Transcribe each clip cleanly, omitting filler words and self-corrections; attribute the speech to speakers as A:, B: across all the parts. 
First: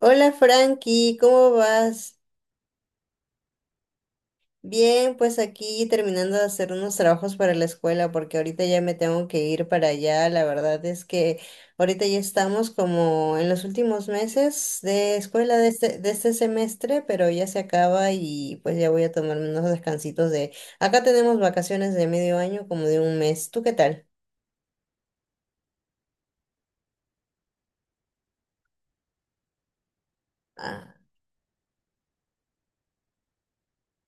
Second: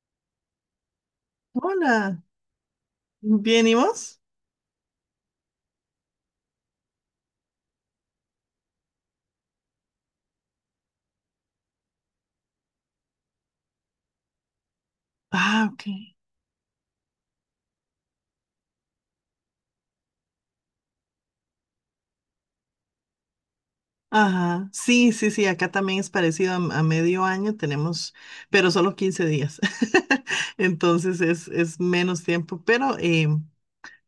A: Hola Frankie, ¿cómo vas?
B: Hola, ¿bien y vos?
A: Bien, pues aquí terminando de hacer unos trabajos para la escuela porque ahorita ya me tengo que ir para allá. La verdad es que ahorita ya estamos como en los últimos meses de escuela de
B: Ah, ok.
A: este, de este semestre, pero ya se acaba y pues ya voy a tomarme unos descansitos de... Acá tenemos vacaciones de medio año, como de un mes. ¿Tú qué tal?
B: Ajá, sí, sí, sí, acá también es parecido a, medio año, tenemos, pero solo 15 días.
A: Ah,
B: Entonces es menos tiempo,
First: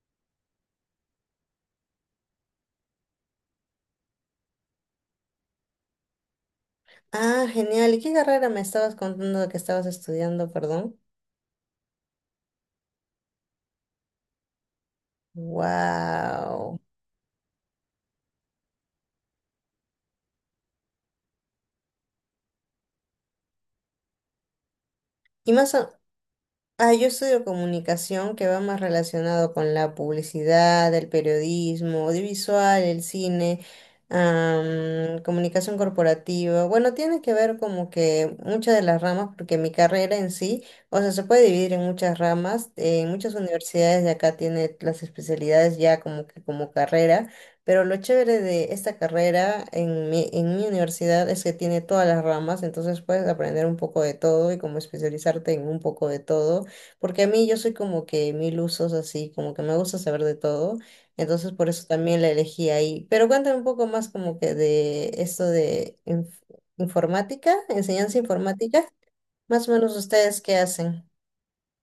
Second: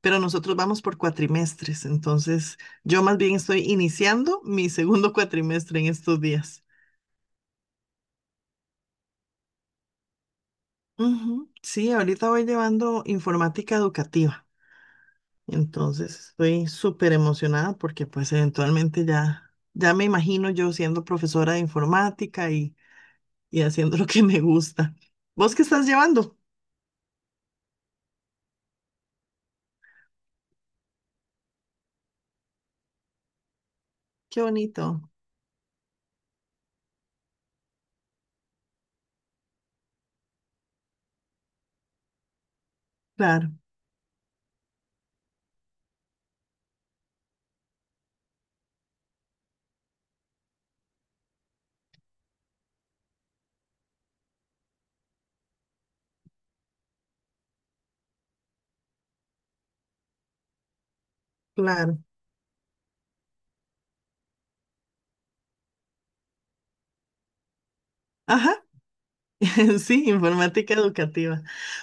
B: pero nosotros vamos por cuatrimestres, entonces yo más bien estoy iniciando mi segundo cuatrimestre en estos días.
A: ah, genial. ¿Y qué carrera me estabas contando que estabas estudiando, perdón?
B: Ujú, sí, ahorita voy llevando informática educativa. Entonces estoy
A: Wow.
B: súper emocionada porque pues eventualmente ya me imagino yo siendo profesora de informática y haciendo lo que me gusta.
A: ¿Y
B: ¿Vos qué
A: más
B: estás
A: o-
B: llevando?
A: Ah, yo estudio comunicación que va más relacionado con la publicidad, el periodismo, audiovisual, el cine,
B: Qué bonito.
A: comunicación corporativa. Bueno, tiene que ver como que muchas de las ramas, porque mi carrera en sí, o sea, se puede dividir en muchas ramas. En muchas
B: Claro,
A: universidades de acá tiene las especialidades ya como que como carrera, pero lo chévere de esta carrera en mi universidad es que tiene todas las ramas, entonces puedes aprender un poco de todo y como especializarte en un poco de todo. Porque a mí yo soy como que mil usos así, como que me gusta saber de todo, entonces por eso
B: claro.
A: también la elegí ahí. Pero cuéntame un poco más como que de esto de informática, enseñanza
B: Ajá,
A: informática, más o menos
B: sí,
A: ustedes qué
B: informática
A: hacen.
B: educativa.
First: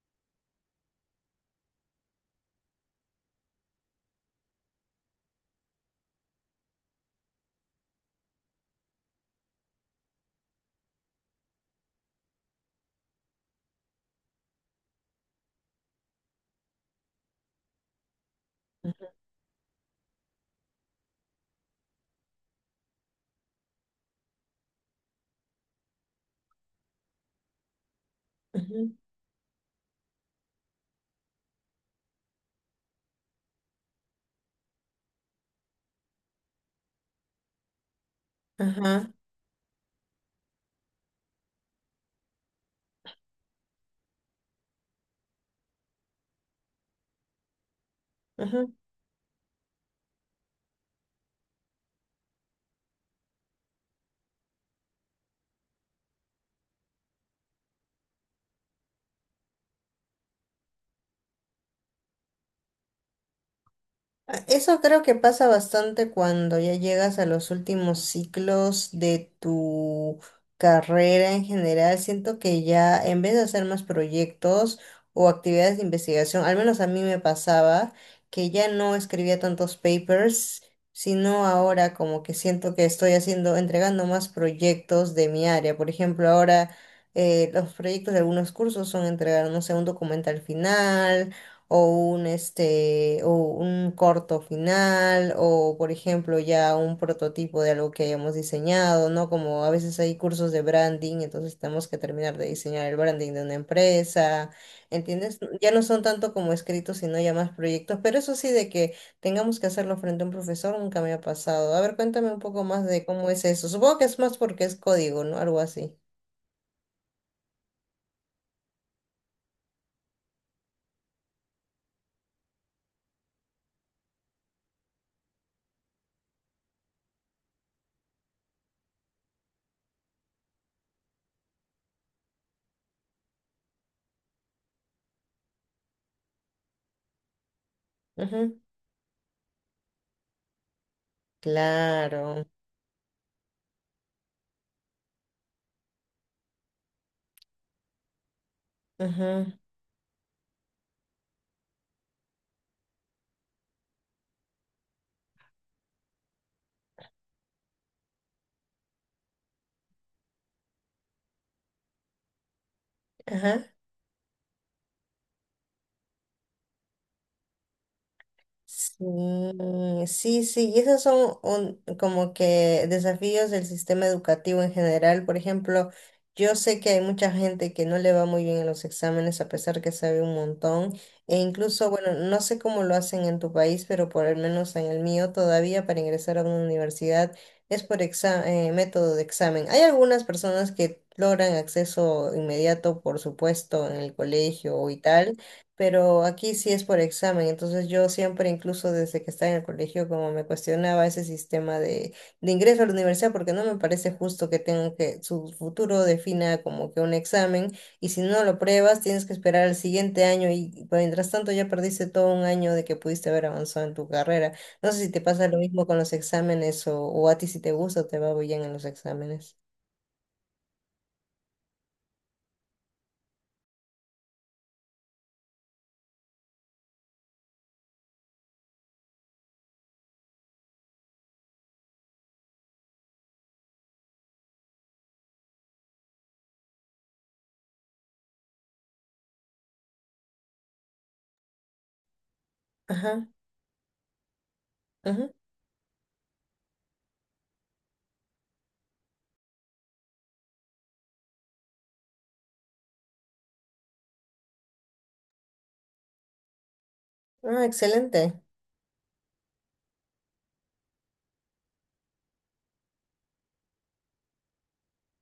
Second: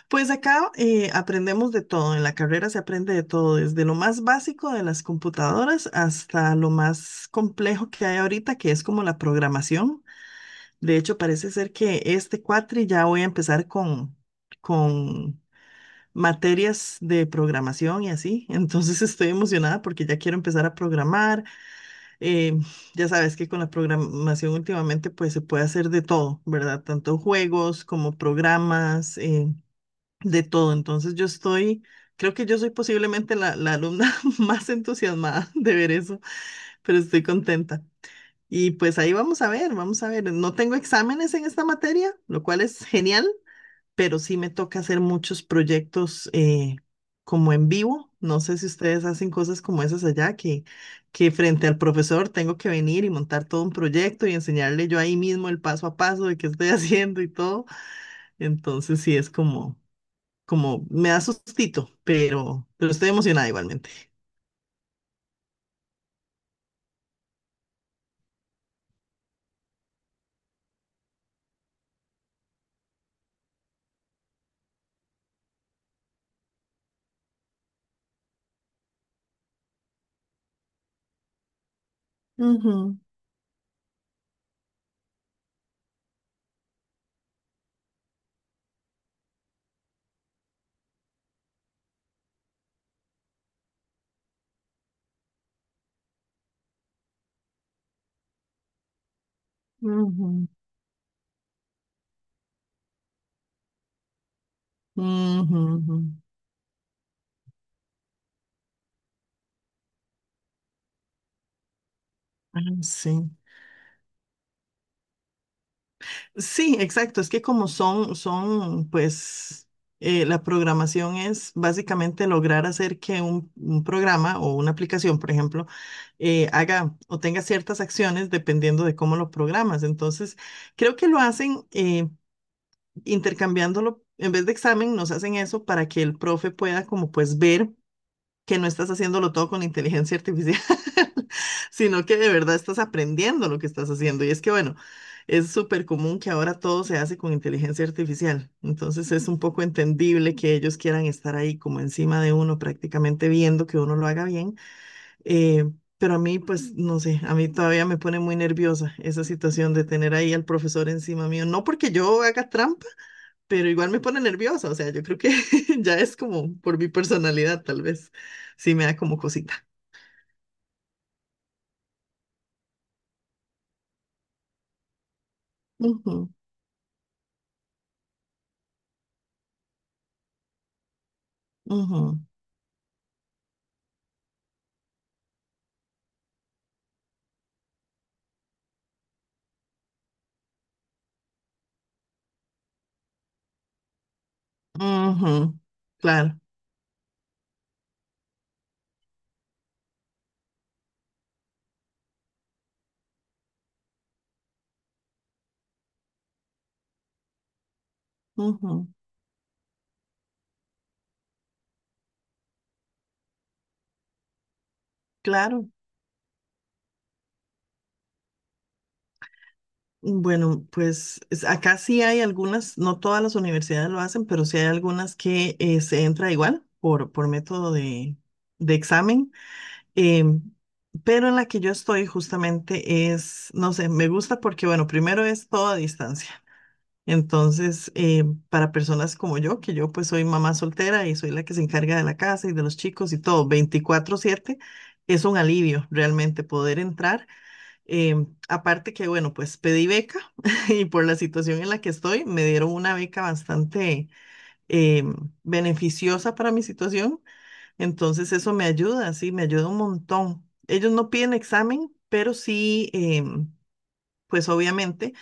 B: Pues acá aprendemos de todo, en la carrera se aprende de todo, desde lo más básico de las computadoras hasta lo más complejo que hay ahorita, que es como la programación. De hecho, parece ser que este cuatri ya voy a empezar con materias de programación y así. Entonces estoy emocionada porque ya quiero empezar a programar. Eh, ya sabes que con la programación últimamente pues se puede hacer de todo, ¿verdad? Tanto juegos como
A: Ujú,
B: programas, de todo. Entonces yo estoy, creo que yo soy posiblemente la alumna más entusiasmada de ver eso, pero estoy contenta. Y pues
A: ajá,
B: ahí vamos a ver, vamos a ver. No tengo exámenes en esta materia, lo cual es genial, pero sí me toca hacer muchos proyectos como en vivo. No sé
A: ajá.
B: si
A: Ujú.
B: ustedes hacen cosas como esas allá, que frente al profesor tengo que venir y montar todo un proyecto y enseñarle yo ahí mismo el paso a paso de qué estoy haciendo y todo. Entonces sí es como me da sustito, pero estoy emocionada igualmente.
A: Ah, eso creo que pasa bastante cuando ya llegas a los últimos ciclos de tu carrera en general. Siento que ya en vez de hacer más proyectos o actividades de investigación, al menos a mí me pasaba que ya no escribía tantos papers, sino ahora como que siento que
B: Ujú,
A: estoy haciendo, entregando más proyectos de mi área. Por ejemplo, ahora los proyectos de algunos cursos son entregar, no sé, un documento al final o un este o un corto final o por ejemplo ya un prototipo de algo que hayamos diseñado, ¿no? Como a veces hay
B: ujú,
A: cursos de branding, entonces tenemos que terminar de diseñar el branding de una empresa, ¿entiendes?
B: ujú,
A: Ya no
B: ujú.
A: son tanto como escritos, sino ya más proyectos, pero eso sí de que tengamos que hacerlo frente a un profesor nunca me ha pasado. A ver, cuéntame un
B: Ah,
A: poco más de cómo
B: sí.
A: es eso. Supongo que es más porque es código, ¿no? Algo así.
B: Sí, exacto. Es que como son, pues, la programación es básicamente lograr hacer que un programa o una aplicación, por ejemplo, haga o tenga ciertas acciones dependiendo de cómo lo programas. Entonces, creo que lo hacen intercambiándolo, en vez de examen, nos hacen eso para que el profe pueda como pues ver que
A: Ujú,
B: no estás haciéndolo todo con inteligencia artificial, sino que de
A: claro.
B: verdad estás aprendiendo lo que estás haciendo. Y es que, bueno, es súper común que ahora todo se hace con inteligencia artificial. Entonces es un
A: Ujú,
B: poco entendible que ellos quieran estar ahí como encima de uno, prácticamente viendo que uno lo haga bien. eh, pero a mí, pues, no sé, a mí todavía me pone muy nerviosa esa situación de tener ahí al profesor encima mío. No porque yo haga trampa, pero
A: ajá.
B: igual me pone nerviosa, o sea, yo creo que ya es como por mi personalidad, tal vez, sí me da como
A: Sí,
B: cosita.
A: sí, sí, y esos son como que desafíos del sistema educativo en general. Por ejemplo,
B: Ujú,
A: yo sé que hay mucha gente que no le va muy bien en los exámenes a pesar que sabe un montón. E incluso, bueno,
B: ujú,
A: no sé cómo lo hacen en tu país, pero por lo menos en el mío todavía para ingresar a una universidad es por método de examen. Hay algunas personas que logran acceso inmediato, por supuesto, en el colegio y tal,
B: ujú,
A: pero
B: claro,
A: aquí sí es por examen, entonces yo siempre, incluso desde que estaba en el colegio, como me cuestionaba ese sistema de ingreso a la universidad, porque no me parece justo que tengan que, su futuro defina como que un examen, y si no lo
B: ujú,
A: pruebas, tienes que esperar al siguiente año, y mientras tanto ya perdiste todo un año de que pudiste haber avanzado en tu carrera. No sé si te pasa lo
B: claro.
A: mismo con los exámenes, o a ti si te gusta o te va bien en los exámenes.
B: Bueno, pues es- acá sí hay algunas, no todas las universidades lo hacen, pero sí hay algunas que se entra igual por método de examen. em, pero en la que yo estoy justamente es, no sé, me gusta porque, bueno, primero es todo a distancia. Entonces, para personas como yo, que yo pues soy mamá soltera y soy la que se encarga de la casa y de los chicos y
A: Ajá,
B: todo, 24/7 es
A: ajá.
B: un alivio realmente poder entrar. Aparte que, bueno, pues pedí beca y por la situación en la que estoy, me dieron una beca bastante em, beneficiosa para mi situación.
A: Ah,
B: Entonces,
A: excelente.
B: eso me ayuda, sí, me ayuda un montón. Ellos no piden examen, pero sí, pues obviamente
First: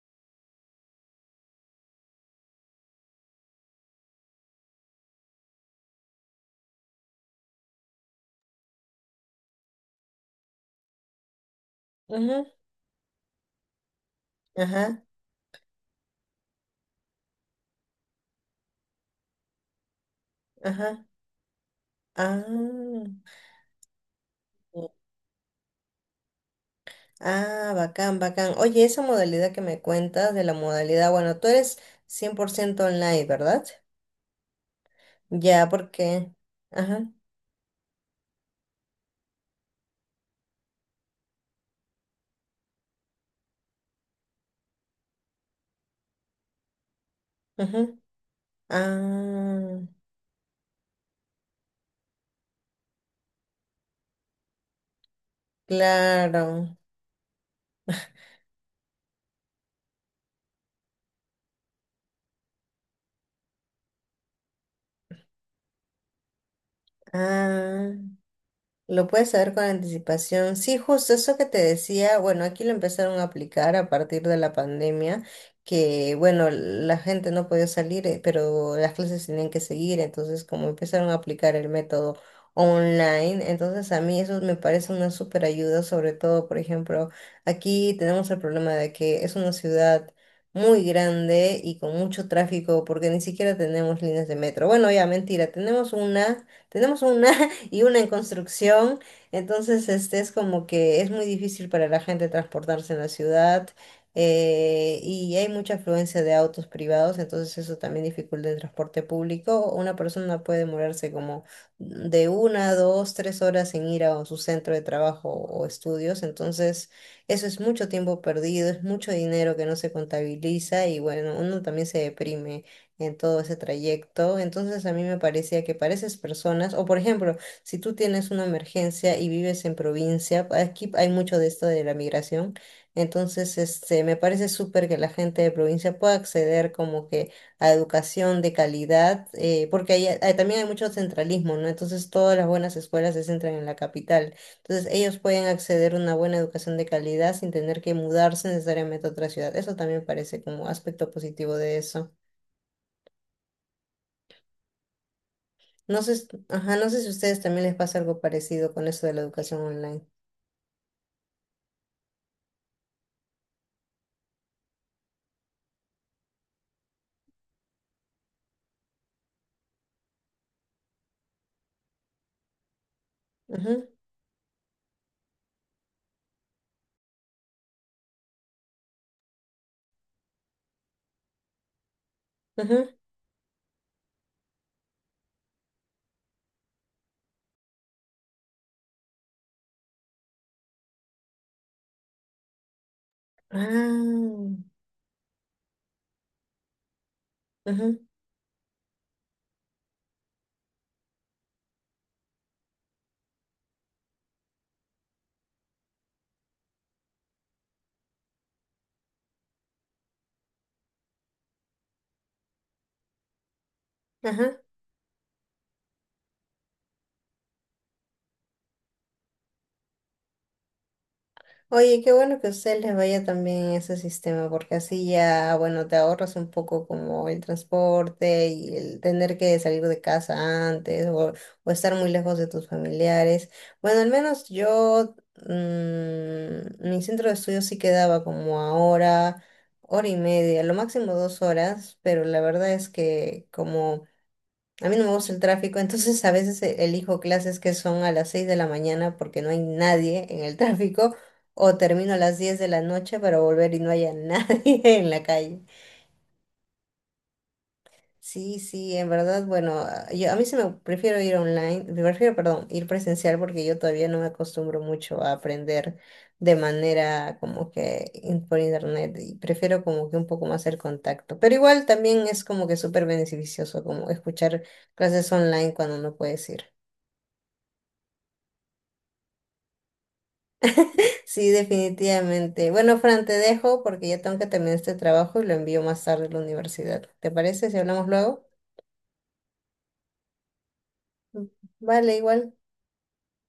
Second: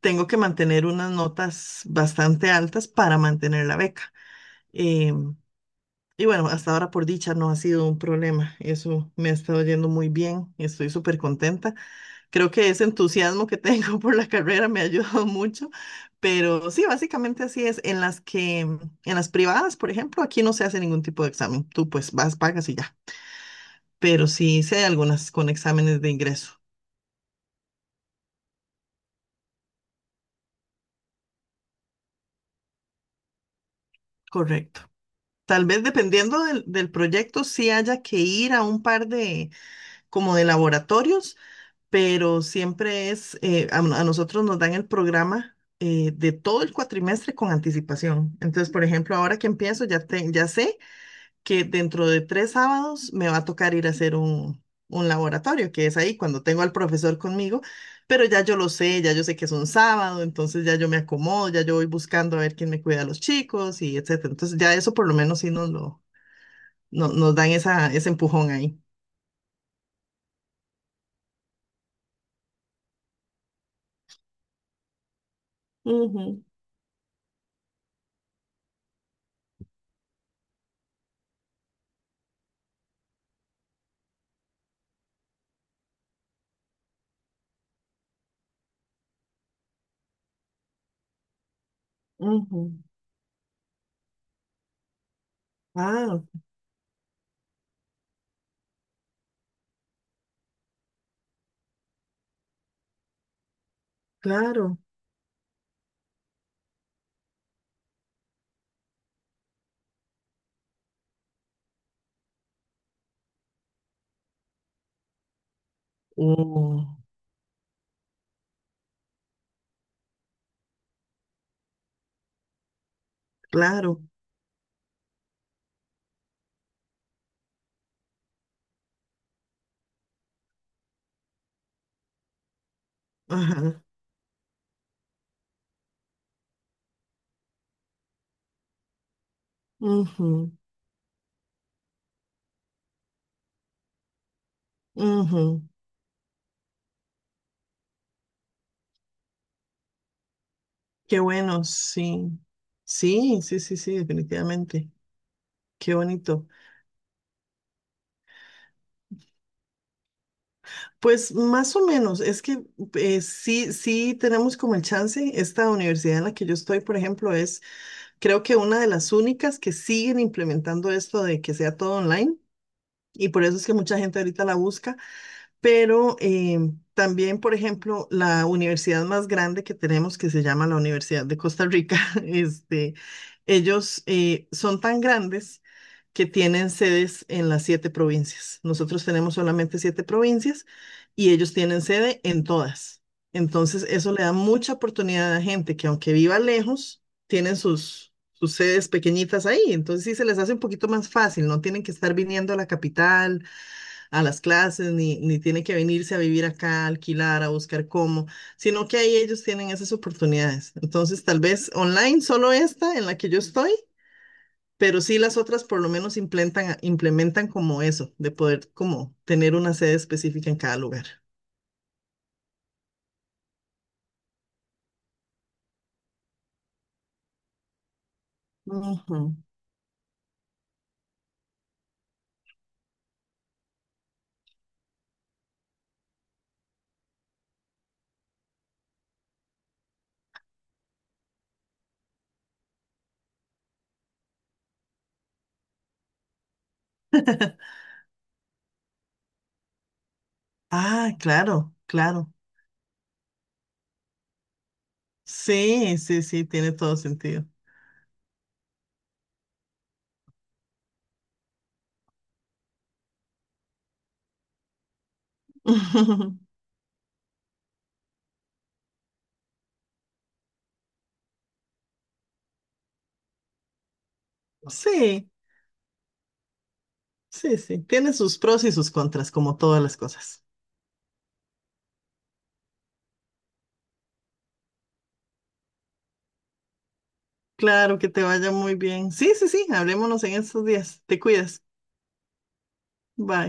B: tengo que mantener unas notas bastante altas para mantener la beca. Em, y bueno, hasta ahora por dicha no ha sido un problema. Eso me ha estado yendo muy bien. Estoy súper contenta.
A: Ajá,
B: Creo que ese entusiasmo que tengo por la carrera me ha
A: ajá,
B: ayudado mucho. Pero sí, básicamente así es. En las privadas, por ejemplo, aquí no se hace ningún
A: ajá.
B: tipo de examen. Tú pues vas,
A: Ah,
B: pagas y ya. Pero sí, sí hay algunas con exámenes de ingreso.
A: ah, bacán, bacán. Oye, esa modalidad que me cuentas de la modalidad, bueno, tú eres 100% online, ¿verdad?
B: Correcto. Tal
A: Ya,
B: vez
A: porque...
B: dependiendo del
A: Ajá,
B: proyecto, sí haya que ir a un par como de laboratorios, pero siempre es, a nosotros nos dan el programa de todo el cuatrimestre con
A: ajá.
B: anticipación. Entonces, por ejemplo, ahora que
A: Ah,
B: empiezo, ya, ya sé que dentro de 3 sábados me va a tocar ir a hacer un laboratorio, que es ahí cuando tengo al
A: claro.
B: profesor conmigo, pero ya yo lo sé, ya yo sé que es un sábado, entonces ya yo me acomodo, ya yo voy buscando a ver quién me cuida a los chicos y etcétera. Entonces, ya eso por lo menos sí nos lo, no- nos dan
A: Ah,
B: ese empujón ahí.
A: lo puedes saber con anticipación. Sí, justo eso que te decía, bueno, aquí lo empezaron a aplicar a partir de la pandemia, que
B: Ujú,
A: bueno, la gente no podía salir, pero las clases tenían que seguir, entonces como empezaron a aplicar el método online, entonces a mí eso me parece una súper ayuda, sobre todo, por ejemplo, aquí tenemos el problema de que es una ciudad muy grande y con mucho
B: ujú.
A: tráfico, porque ni siquiera tenemos líneas de metro. Bueno, ya, mentira, tenemos
B: Ah,
A: una... Tenemos una y una en construcción. Entonces, este es como que es muy difícil para la gente transportarse en la ciudad
B: claro,
A: y hay mucha afluencia de autos privados, entonces eso también dificulta el transporte público. Una persona puede demorarse como de una, dos, tres horas en ir a su centro de trabajo o estudios,
B: oh,
A: entonces eso es mucho tiempo perdido, es mucho dinero que no se contabiliza y bueno, uno también se deprime en todo ese
B: claro,
A: trayecto. Entonces a mí me parecía que para esas personas, o por ejemplo, si tú tienes una emergencia y vives en provincia, aquí hay mucho de esto de la migración, entonces
B: ajá,
A: este, me parece súper que la gente de provincia pueda acceder como que a educación de calidad, porque ahí,
B: ujú,
A: también hay mucho centralismo, ¿no? Entonces todas las buenas escuelas se centran en la capital, entonces ellos pueden
B: ujú.
A: acceder a una buena educación de calidad sin tener que mudarse necesariamente a otra ciudad. Eso también parece como aspecto
B: Qué
A: positivo
B: bueno,
A: de eso.
B: sí, sí, sí, sí, sí, definitivamente, qué
A: No sé,
B: bonito.
A: ajá, no sé si a ustedes también les pasa algo parecido con eso de la educación online.
B: Pues más o menos, es que sí, sí tenemos como el chance, esta universidad en la que yo estoy, por ejemplo, es creo que una de las únicas que siguen implementando esto de que sea todo online y por eso es que mucha gente ahorita la busca. Pero también, por ejemplo, la universidad más grande que tenemos, que se llama la Universidad de Costa Rica,
A: Ajá.
B: este, ellos son tan grandes que tienen sedes en las siete provincias. Nosotros tenemos solamente siete provincias y ellos tienen sede en todas. Entonces, eso le da
A: Ah,
B: mucha oportunidad a la gente que aunque viva lejos, tienen
A: ajá,
B: sus sedes pequeñitas ahí. Entonces, sí se les hace un poquito más fácil, no tienen que estar viniendo a la capital a las clases, ni tiene que venirse a vivir acá, a alquilar, a buscar cómo, sino que ahí ellos tienen esas oportunidades. Entonces, tal vez online solo esta en la que yo estoy,
A: ajá.
B: pero sí las otras por lo menos implementan como eso, de poder como tener una sede específica en cada lugar.
A: Oye, qué bueno que a ustedes les vaya también ese sistema, porque así ya, bueno, te ahorras un poco como el transporte y el
B: Ujú.
A: tener que salir de casa antes o estar muy lejos de tus familiares. Bueno, al menos yo, mi centro de estudio sí quedaba como a hora, hora y media, lo máximo 2 horas, pero la verdad es que como... A mí no me gusta el tráfico, entonces a veces elijo clases que son a las 6 de la mañana porque no hay nadie en el
B: Ah,
A: tráfico,
B: claro,
A: o termino a
B: claro.
A: las 10 de la noche para volver y no haya nadie en la calle.
B: Sí, sí, sí, tiene todo sentido.
A: Sí, sí, en verdad, bueno, yo a mí se me prefiero ir online, prefiero, perdón, ir presencial porque yo todavía no me acostumbro mucho a aprender de manera como que por internet y prefiero como que un poco más el contacto. Pero igual también es como que súper beneficioso como escuchar
B: Sí,
A: clases online cuando no puedes ir.
B: sí, sí, tiene sus pros y sus contras, como todas las cosas.
A: Sí, definitivamente. Bueno, Fran, te dejo porque ya tengo que terminar este trabajo y lo envío más tarde a la universidad. ¿Te parece si
B: Claro,
A: hablamos
B: que te
A: luego?
B: vaya muy bien. Sí, sí, sí, hablémonos en estos días. Te cuidas.
A: Vale, igual.
B: Bye.